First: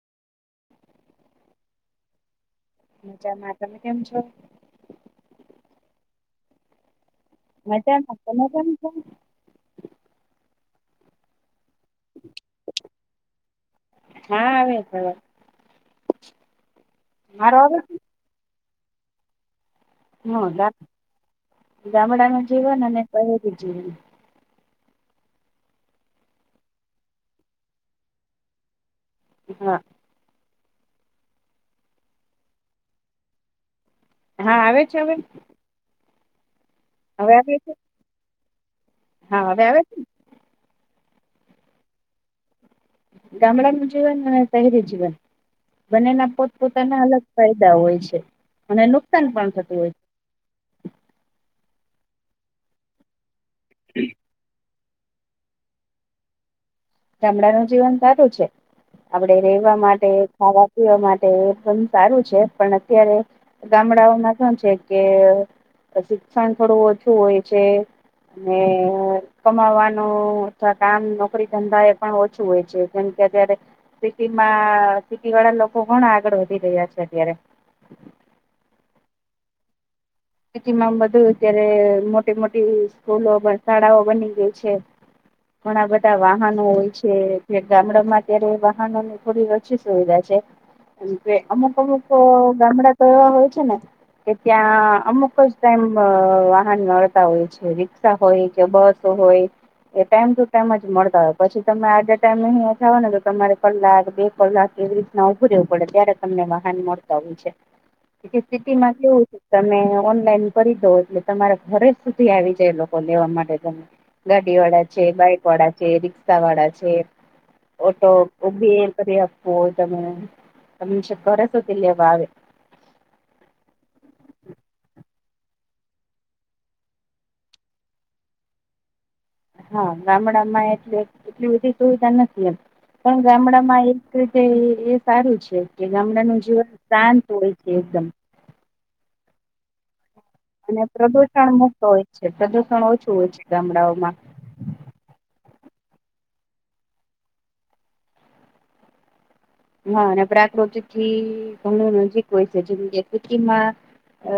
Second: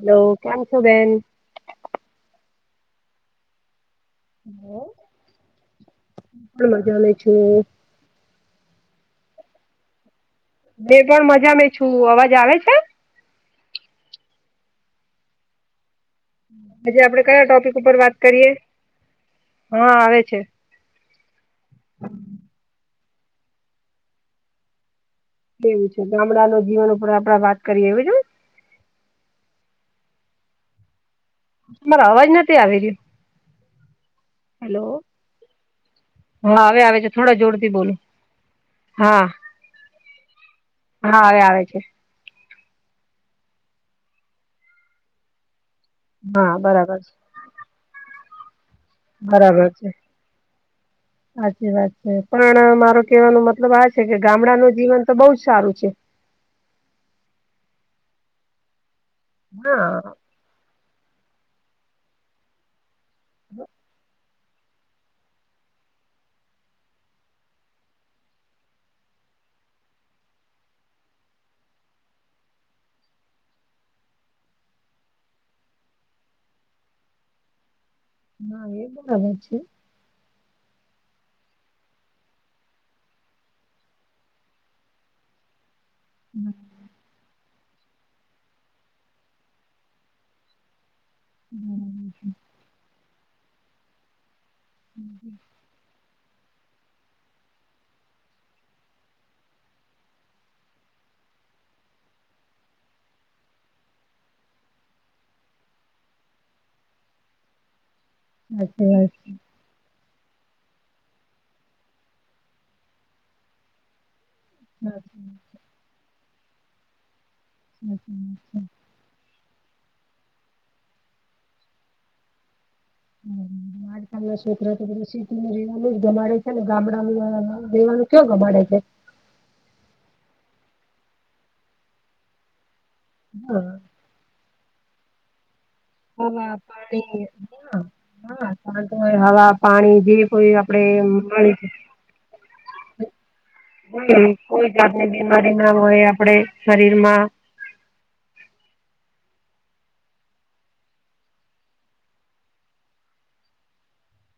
Hello કેમ છો બેન ત તમે કેમ છો હું પણ મજાને છું. પણ બે પણ મજા મે છું અવાજ આવે છે. હા આવે હવે હજ આપડે કયા મારો આવે ટોપિક છે? ઉપર વાત કરીએ હા આવે છે હા ગામડામાં જીવન અને પહેરી જીવન. તેવું છે ગામડા ન જીવન ઉપર આપડે વાત કરીએ એવી છેને હા મારા અવાજ નથી આવી રહ્યો. હા આવે હેલો છે હવે? હા હવે આવે છે હવે થોડા આવે જોર છે? થી બોલો હા હા આવે છે ને હાવે આવે છે ગામડાનુંું જીવન અને શહેરી જીવન બંનેના હા બરાબર પોતપોતાના છે અલગ ફાયદા હોય છે અને નુકસાન પણ બરાબર થતું છે હોય સાચી વાત છે પણ મારો કેવાનું મત મતલબ આ છે કે ગામડાનું જીવન તો બહુ જ સારું છે. ામડાંનું જીવન સારું છે આપડે રહેેવા હા માટે ખાવાતીઓ માટે એ સારું છે પણ અત્યારે ગામડાઓમાં શું છે. કે શિક્ષણ થોડું ઓછું હોય છે કમાવાનું અથવા કામ નોકરી ધંધા એ પણ ઓછું હોય છે કેમ કે અત્યારે સિટીમાં સિટી વાળા લોકો ઘણા આગળ વધી રહ્યા છે અત્યારે હા એ પણ આવે છે સ્થિતટી માં બધું અત્યારે મોટી મોટી સ્કૂલો શાળાઓ બની ગય છે. ઘણા બધા વાહનો હોય છે. ગામડા માં અત્યારે વાહનોની થોડી ઓછી સુવિધા છે. એમ જે અમુક અમુક ગામડા તો એવા હોય છે ને કે ત્યાં અમુક જ તેમ વાહન મળતા હોય છે રિક્ષા હોય કે બસ હોય એ ટાઈમ ટુ ટાઈમ જ મળતા હોય પછી તમે આજે ટાઈમે ન જાવ ને તો તમારે કલાક બે કલાક એવી રીતે ત્યાં ઉભું રહેવું પડે ત્યારે તમને વાહન મળતા હોય છે સાચી સિટીમાં વાત કેવું છે તમે ઓનલાઈન કરી દો એટલે તમારા ઘરે સુધી આવી જાય એ લોકો લેવા માટે તમે ગાડી વાળા છે સાચી બાઈક વાળા છે રિક્ષા વાળા છે સાચી વાત ઓટો છે. ઉબેર કરી આપો તમે તમને છેક ઘરે સુધી લેવા આવે [inaudible] છોક છોક શીતું રેવાનું જ ગમાડે છે ને ગામડા રહેેવાનું ક ગમાડે છે [unintelligible] હા ગામડામાં એટલે એટલી બધી સુવિધા નથી એમ, પણ હા, ગામડામાં એ એટલે જે એ સારું છે કે ગામડાનું હવા જીવન શાંત પાણી હોય છે હા એકદમ હા, હવા પાણી જે કોઈ અને આપડે પ્રદુષણ મળી મુક્ત હોય છે પ્રદુષણ ઓછું હોય છે ગામડાઓમાં હોય કોઈ કોઈ જાતની બીમારી ના હોય આપડે શરીરમાં હા અને પ્રાકૃતિ થી, ઘણું નજીક હોય છે જેમાં અ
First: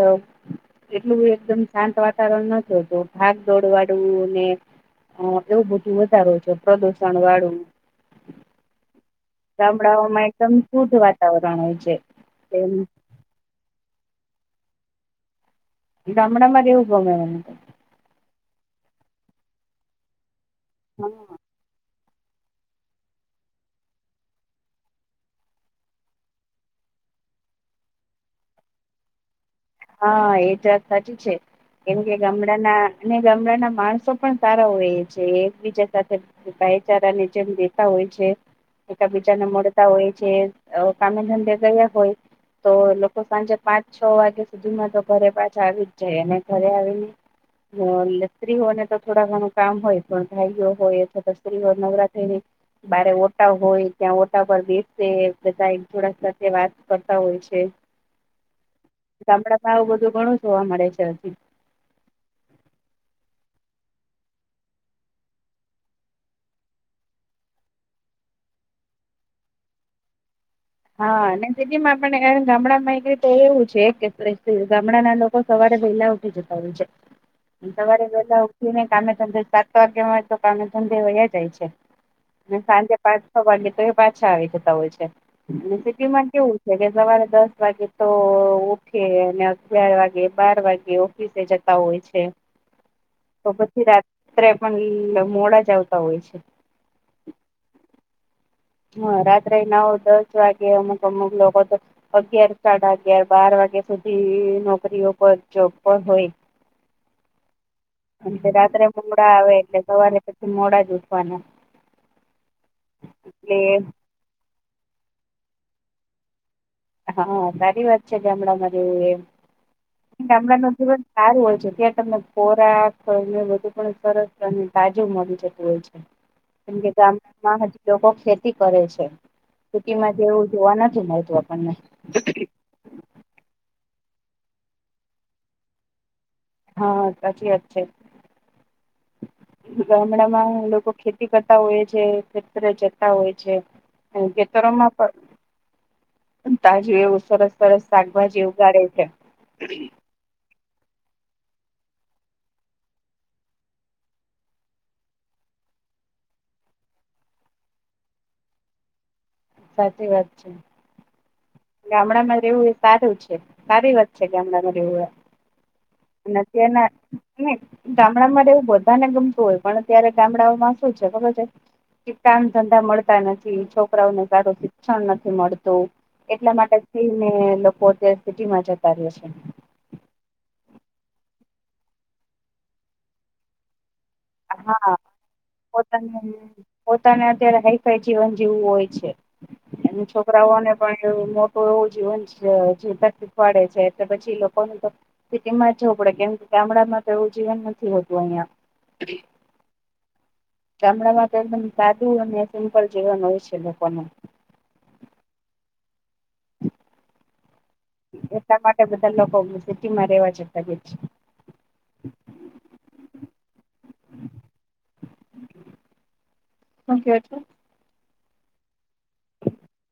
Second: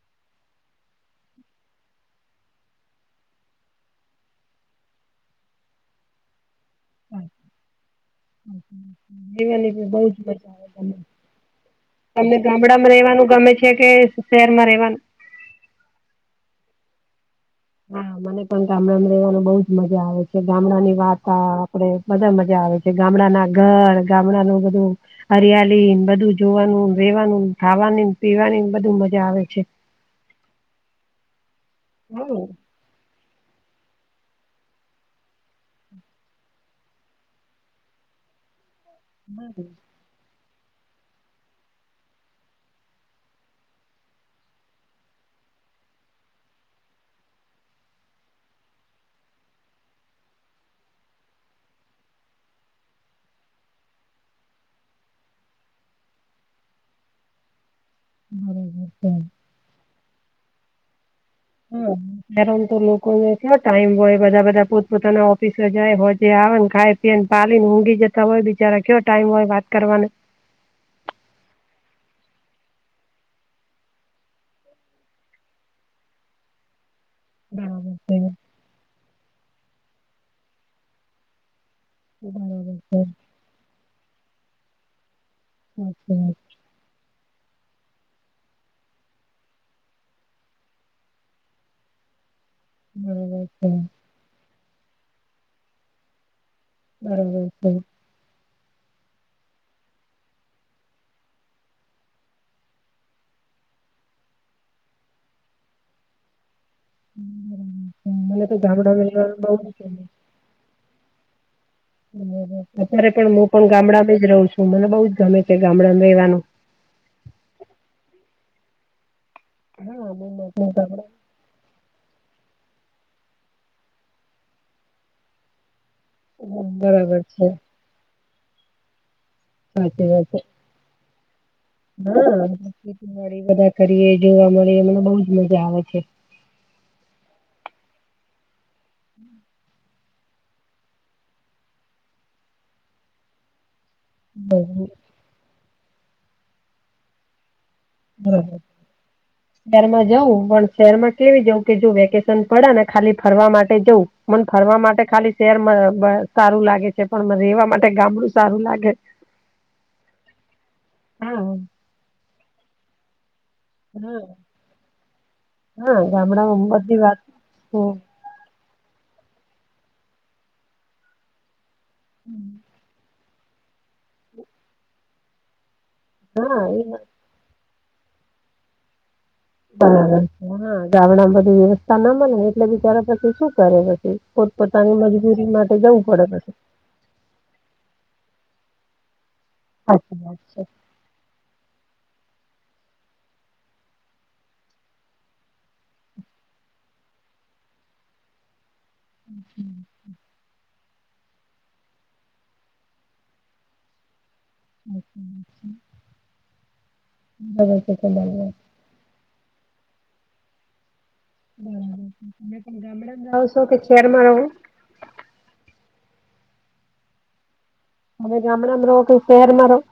એટલુંબધુ એકદમ શાંત વાતાવરણ નથી હોતું ભાગ દોડ વાડુ ને એવું બધું વધારે હોય છે પ્રદુષણ વાળું દિવાલી ભી બહજ ગામડાઓમાં મજા એકદમ આવે શુદ્ધ તને વાતાવરણ હોય છે [unintelligible] તમને તેમ ગામડામાં રહેવાનું ગમે છે કે શહેરમાં રહેવાનું ગામડામાં રેવુ ગમે મને તો હા મને પણ ગામડામાં રેવાનું બહુજ મજા આવે છે ગામડા ની વાર્તા આપડે બધા મજા આવે છે ગામડાના ઘર ગામડાનું બધું હરિયાલી બધું જોવાનું રેવાનું ખાવાની પીવાની બધું મજા આવે છે. હા એજ વાત સાચી છે કેમ કે હમ ગામડાના અને ગામડાના માણસો પણ સારા હોય છે એકબીજા સાથે ભાઈચારા ની જેમ રેતા હોય છે એકબીજાને મળતા હોય છે. કામેધંધે ગયા હોય તો લોકો સાંજે પાંચ છ વાગે સુધી મા તો ઘરે પાછા આવી જ જાય અને ઘરે આવી ને એટલે સ્ત્રીઓને તો થોડા ઘણું કામ હોય ભાઈઓ હોય અથવા તો સ્ત્રીઓ નવરાત્રીની બારે ઓટા હોય ત્યાં ઓટા પર બેસે બધા એક જોડા સાથે વાત કરતા હોય છે. હમ્મ ગામ ભાવ બધું ઘણું જોવા મળે છે હજી હમ્મ શહેરો મા તો લોકોને કયાં ટાઈમ હોય બધા બધા પોત પોતાના ઓફિસ જાય હોજે આવે ને ખાય એ પાલીને ઊંઘી જતા હોય બિચારા કયો ટાઈમ હોય વાત કરવાનો હા અને સીટીમાં પણ ગામડામાં એક રીતે એવું છે કે ગામડાના લોકો સવારે વહેલા ઉઠી જતા હોય છેે, બરાબર સવારે છે વહેલા ને કામે ધંધે સાત વાગ્યામાં તો કામે ધંધે વયા જાય છે. અને બરાબર છે સાંજે સાચી પાંચ છ વાગે તો એ પાછા આવી જતા હોય છે. અને સિટીમાં વાત કેવું છે કે સવારે દસ વાગે તો ઉઠે અને અગિયાર વાગે બાર વાગે ઓફિસે જતા હોય છે. બરાબર તો છે પછી રાત્રે પણ મોડા જ આવતા હોય છે. હમ્મ હમ્મ હા રાત્રે નવ દસ વાગે અમુક અમુક લોકો તો અગિયાર સાડા અગિયાર બાર વાગ્યા સુધી નોકરીઓ પર જોબ પર હોય મને કેમકે તો રાત્રે ગામડામાં મોડા રહેવાનું બહુ આવે જ એટલે ગમે સવારે પછી મોડા જ ઉઠવાના અત્યારે પણ હું એટલે પણ ગામડા જ રહું છું મને બઉ જ ગમે છે ગામડામાં રહેવાનું. હા સારી વાત છે ગામડામાં જેવું હા બહુ એ ગામડા નો મોટું જીવન ગામડું. સારું હોય છે ત્યાં તમને ખોરાકને બધુ પણ સરસ અને તાજું મળી જતું હોય છે હમ, કેમ કે બરાબર ગામડા છે માજ લોકો ખેતી કરે છે સીટી સાચી માં વાત છે જેવું જોવા નથી મળતું આપણને હા ખેતી બધા કરીએ જોવા મળીએ મને બહજ મજા આવે છે હા સાચી વાત છે [inaudible] ગામડામાં લોકો ખેતી કરતા હોય છે ખેતરે જતા હોય છે ખેતરોમાં પણ તાજું એવું સરસ સરસ શાકભાજી ઉગાડે છે પછી જાઉં [unintelligible] શહેર માં કેવી જઉં કે જો વેકેશન પડે ને ખાલી ફરવા માટે જઉં મને ફરવા માટે ખાલી શહેરમાં સારું લાગે છે પણ રહેેવા માટે ગામડું સારું લાગે સાચી વાત છે હા ગામડા માં રહેવું એ સારું છે સારી વાત હા છે ગામડામાં રહેવું એ હા અને ગામડામાં બધી વાત તના હમ ગામડામાં એવું બધાને ગમતું હોય પણ અ્યારે ગામડાઓમાં શું છે ખબર છે કે કામ ધંધા મળ નથી છોકરાઓને સારું શિક્ષણ નથી મળતું એટલા હા એ માટે વાત અને લોકો અત્યારે સિટી માં જતા રહે છે બરાબર છે હા ગામડામાં બધી વ્યવસ્થા ના બને એટલે બિચારા પછી શું કરે પછી હા પોતપોતાની મજબૂરી માટે જવું પોતાનું પડે પોતાને અત્યારે હાઈફાઈ જીવન જીવવું હોય છે એ સાચી વાત છે છોકરાઓને પણ એ મોટું એવું જીવન જે તકફ પડે છે એલે પછી લોકોનું તો સિટીમાં જવું પડે કેમ ગામડામાં તો એવું જીવન નથી હોતું અહિયાં મ હમ ગામડામાં તો એકદમ સાદું અને સિમ્પલ જીવન હોય છે લોકોનું અચ્છાચછા બરાબ એટલા માટે બધા લોકો સિટી માં રેવા જતા ગ છે બરાબર પણ ગામડાશો કે શેરમાં રહો હમ શું કયો છો. તમે ગામડા માં રયો કે શહેરમાં રયો.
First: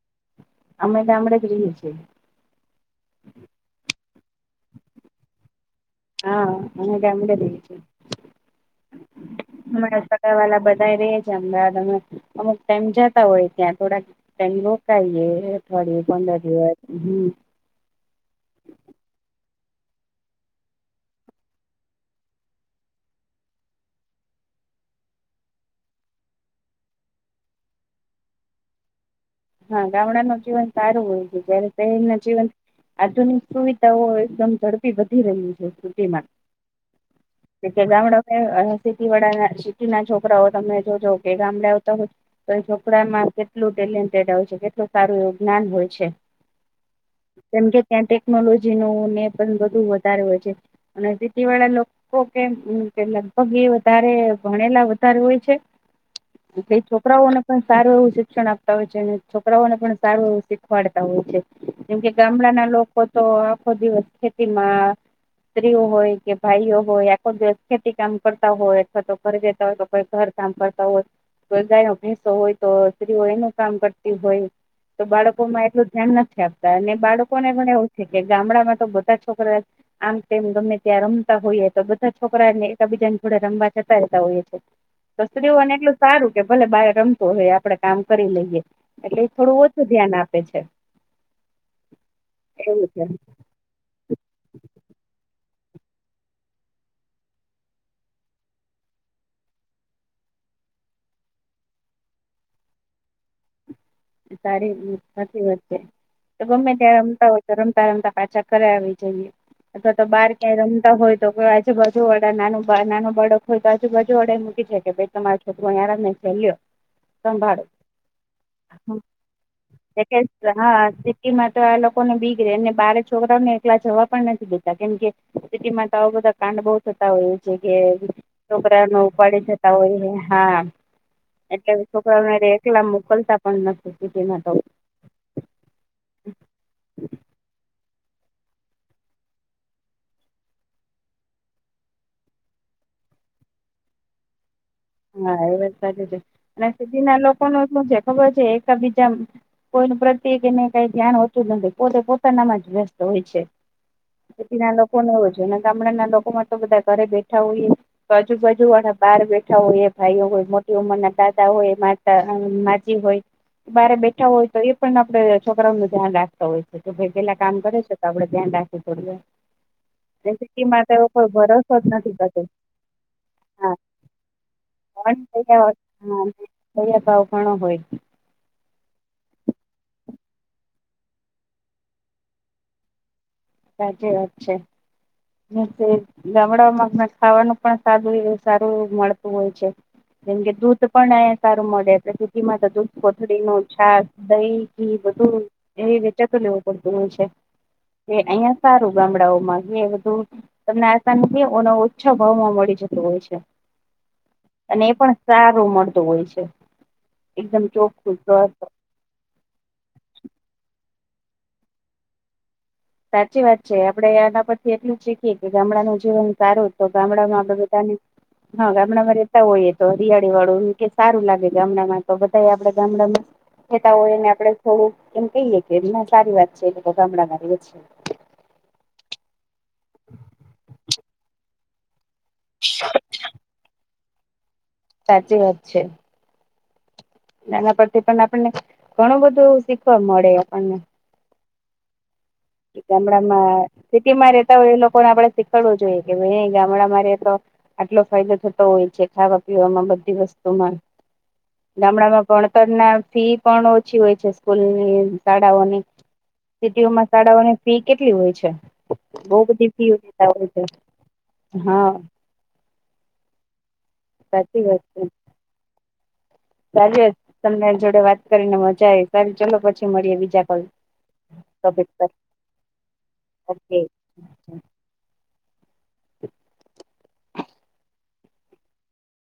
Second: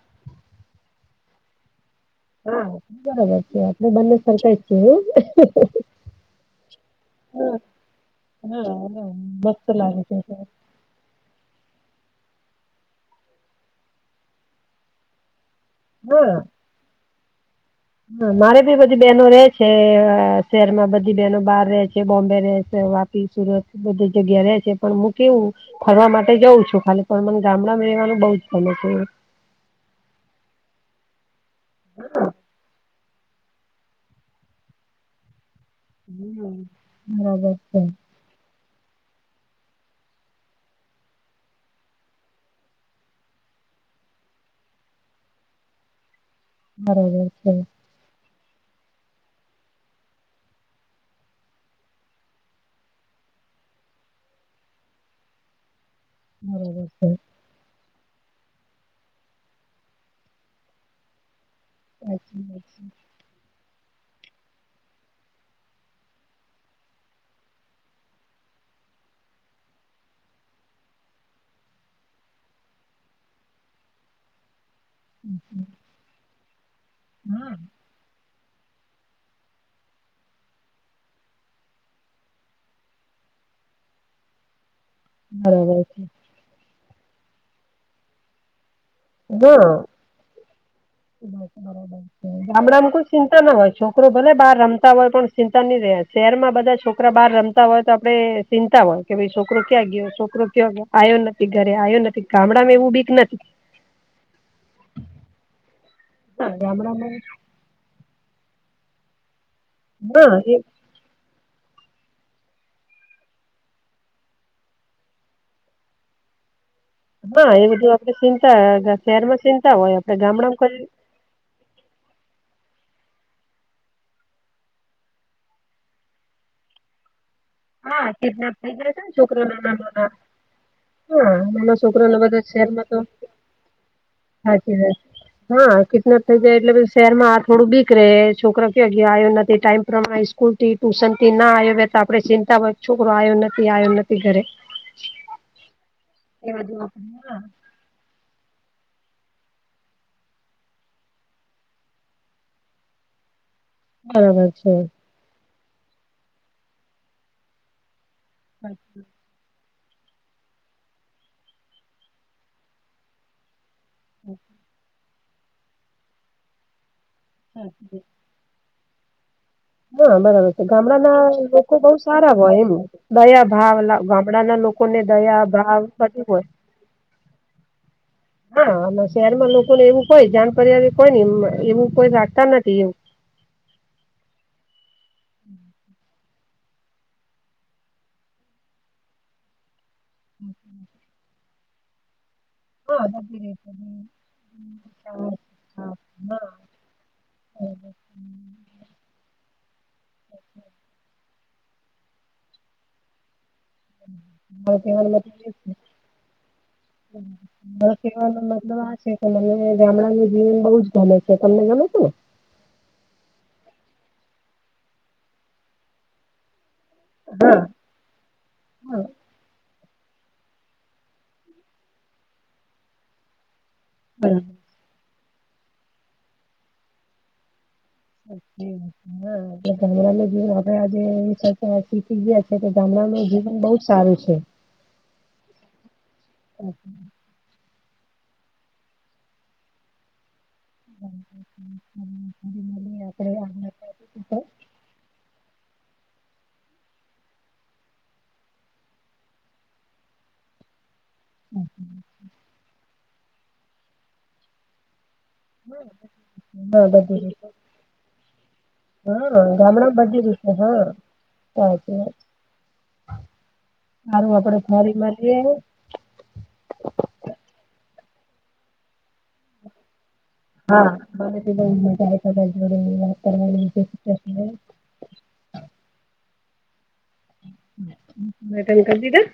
અમે ગામડે જ રહીએ છીએ. હા આપ બરાબર છે આપણે બંને સરખ છે વું. હા અમે ગામડે રહીએ છીએ. હા હા મસ્ત હણા લાગે છે પગ વાલા બધા ર છે અમદાવાદ અમે અમુક ટાઈ જતા હોય ત્યાં થોડાક ટમ રોકાઈએ અઠવાડિ હા પંદર દિવસ હમ હા મારે ભી બધી બહેનો ર છે શહેર માં બધી બહેનો બહાર ર છે બોમ્બે ર છે સુરત બધી જગ્યા ર છે પણ હું કેવું ફરવા માટે જઉં છું ખાલી પણ મને ગામડામાં રહેવાનું બઉ જ બને છે હા ગામડા ન જીવન સારું હોય છે જયારે શહેર ના જીવન આધુનિક સુવિધાઓ એકદમ ઝડપી વધી ર્યું છે સિટીમાં હ બરાબર છે એટલે સિટી વાળા સિટી ના છોકરાઓ તમે જોજો કે ગામડે આવતા હો તો છોકરામાં કેટલું ટેલેન્ટેડ આવે છે કેટલું સારું એવું જ્ઞાન હોય છે બરાબર છે કેમ કે ત્યાં ટેકનોલોજી ન ને પણ બધું વધારે હોય છે અને જેતી વાળા લોકો તો કે કે લગભગ એ વધારે ભણેલા વધારે હોય છે એટલે બરાબર છે છોકરાઓને પણ સારું એવું શિક્ષણ આપતા હોય છે. છોકરાઓને પણ સારું એવું શીખવાડતા હોય છે જેમકે સાચી વાત ગામડાના છે લોકો તો આખો દિવસ ખેતીમાં સ્ત્રીઓ હોય કે ભાઈઓ હોય આખો દિવસ ખેતી કામ કરતા હોય અથવા તો ઘ દેતા હોય તો ઘર સાંભળતા હોય તો ભેંસો હોય તો સ્ત્રીઓ એનું કામ કરતી હોય તો બાળકોમાં એટલું ધ્યાન નથી આપતા અને બાળકોને હા પણ ગામડામાં તો બધા છોકરા આમ તેમ ગમે ત્યાં રમતા હોઈએ તો બધા છોકરાને એકબીજાની જોડે રમવા જતા રહેતા હોયએ છે. તો સ્ત્રીઓને બરાબર એટલું છે હા સારું કે ભલે બાય રમતો હોય આપડે કામ કરી લઈએ. એટલે હ થોડું ઓછું ધ્યાન આપે છે એવું ગામડામાં કોઈ છે ચિંતા ન હોય. છોકરો ભલે બહાર રમતા હોય પણ ચિંતા નહી રહ્યા શહેરમાં બધા છોકરા બહાર રમતા હોય તો આપડે ચિંતા વોય કે ભાઈ છોકરો ક્યાં ગયો છોકરો કયો ગયો આવ્યો નથી ઘરે આવ્યો નથી ગામડામાં એવું બીક નથી. સારીતી વે તો હા ગમે ત્યા્યારે ગામડામાં રમતા હોય રમતા રમતા પાછા કરે આવી જઈએ અથવા તો બાર હા એ ક્યાંય રમ હોય તો આજુ બાજુ વડા નાનું નાનું બળક હોય તો આજુ બાજુ વડા મૂકી જકે તમારા છોકરો યાં રમે છે લો. હા એ બધું આપડે ચિંતા શહેરમાં ચિંતા હોય આપડે ગામડામાં કરી એમાં તો આ લોકોને બીગે રે ને બારે છોકરાઓને એકલા જવા પણ નથી બધતા કેમ કે સુટીમાં આવ બોતાા કાંડ બો થતા હોય છે કે હા કિડનેપ થઈ છોકરા જાય ને છે ઉપાડી છોકરા નાના જતા નાના હોય હા. હા એટલે છોકરા એકલા મોકલતા પણ નથી સિટીમાં તો હાચી વાત હા કિટનાપ થઈ જાય એટલે શહેરમાં થોડું બીક ર છોકરા ક્યાં ગયો આવ્યો નથી ટાઈમ પ્રમાણે સ્કૂલ થી ટુશન થી ના આવ્યો બે તો આપડે ચિંતા છોકરો આવ્યો નથી આવ્યો નથી ઘરે. હા એ વાત સાચી છે એ અને બધું સિધી ના લોકોનું શું છે ખબર છે એક બીજા કોઈનું પ્રત્યે એને કઈ ધ્યાન હોતું જ નથી પોતે પોતાનામાં જ વ્યસ્ત હોય છે. બરાબર ખેટી છે ના લોકોને એવો જોને ગામડાના લોકો માં તો બધા ઘરે બેઠા હોઈએ બાજુ બાજુ વાળા બાર બેઠ બેઠા હોય ભાઈઓ હોય મોટી ઉંમર ના દાદા હોય માતા માજી હોય. બારે બેઠા હોય તો એ પણ આપડે છોકરાઓ નુ ધ્યાન રાખતા હોય છે. તો ભાઈ પેલા કામ કરે છે તો આપડે ધ્યાન રાખએ થોડ હા બરાબર છે ગામડાના લોકો જ બઉ નથી સારા થતો હોય એમ દયા હા ભાવ ગામડાના લોકો લોકોને ભણ દયા ભાવ બધૂ હોય થયા ભાવ ઘણો હોય હા અને શહેરમાં લોકોને એવું કોઈ જાન પર્યા કોઈ એમ કોઈ રાખતા નથી એવું સાચી વાત છે ગામડામાં ખાવાનું પણ સદું સારું મળતું હોય છે જેમકે દૂધ પણ અહીયા સારું મળેે ધ હા બધી કોથળી નું રીતે છાક દહી ઘી બધું એ વેચાતો લેવું પડતું હોય છે. મારો એ અહિયાં સારું. ગામડાઓમાં બધું તમને આસા ઓછા ભાવ માં મળી જતું હોય છે. [unintelligible] અને એ પણ સારું મળતું હોય છે એકદમ મારો ચોખ્ખું કેવાનો સ્વસ્થ. મતલબ આ છે. મને ગામડા મ્યુઝયમ બઉુ જ ગમે છે તમને ગમે છે ને. સાચી વાત છે આપડે આના પરથી એટલું જ શીખીએ કે ગામડા નું જીવન સારું. તો ગામડામાં આપડે બધાને હા ગામડામાં હોઈએ તો રિયાળી વાળું કે સારું લાગે ગામડામાં તો બધા આપડા ગામડામાં જતા હોયને બરાબર આપડે એવું થોડું એમ કહીયએ કે સારી વાત છે એ ગામડામાં રયે છે. ગ આપડે આજે સીટી છે ગામડાનું જીવન બઉ જ સારું છે. સાચી વાત છે હમ્મ નાના પરથી પણ આપણને ઘણું બધું શીખવા મળે આપણને ગામડામાં સિટીમાં રેતા હોય એ લોકોને આપડે શીખડવું જોઈએ કે ભાઈ ગામડામાં રેતો આટલો ફાયદો થતો હોય છે ખાવા પીવામાં બધી વસ્તુમાં ગામડામાં ભણતર ના ફી પણ ઓછી હોય છે સ્કૂલની શાળાઓની હા સિટીઓમાં બધી રીતે શાળાઓની ફી કેટલી હોય છે હા બહ બધી ફી ગામડા બધી હોય રીતે છે હા હા [unintelligible] સારું આપડે સાચી ફરી મળએ સાજે તમને જોડે વાત કરીને મજા આવીારી ચાલલો પછી મળીએ બીજા કોલ હા મારે ટોપિક પર મજાા જોડે ઓકે વાતરવાળ [unintelligible]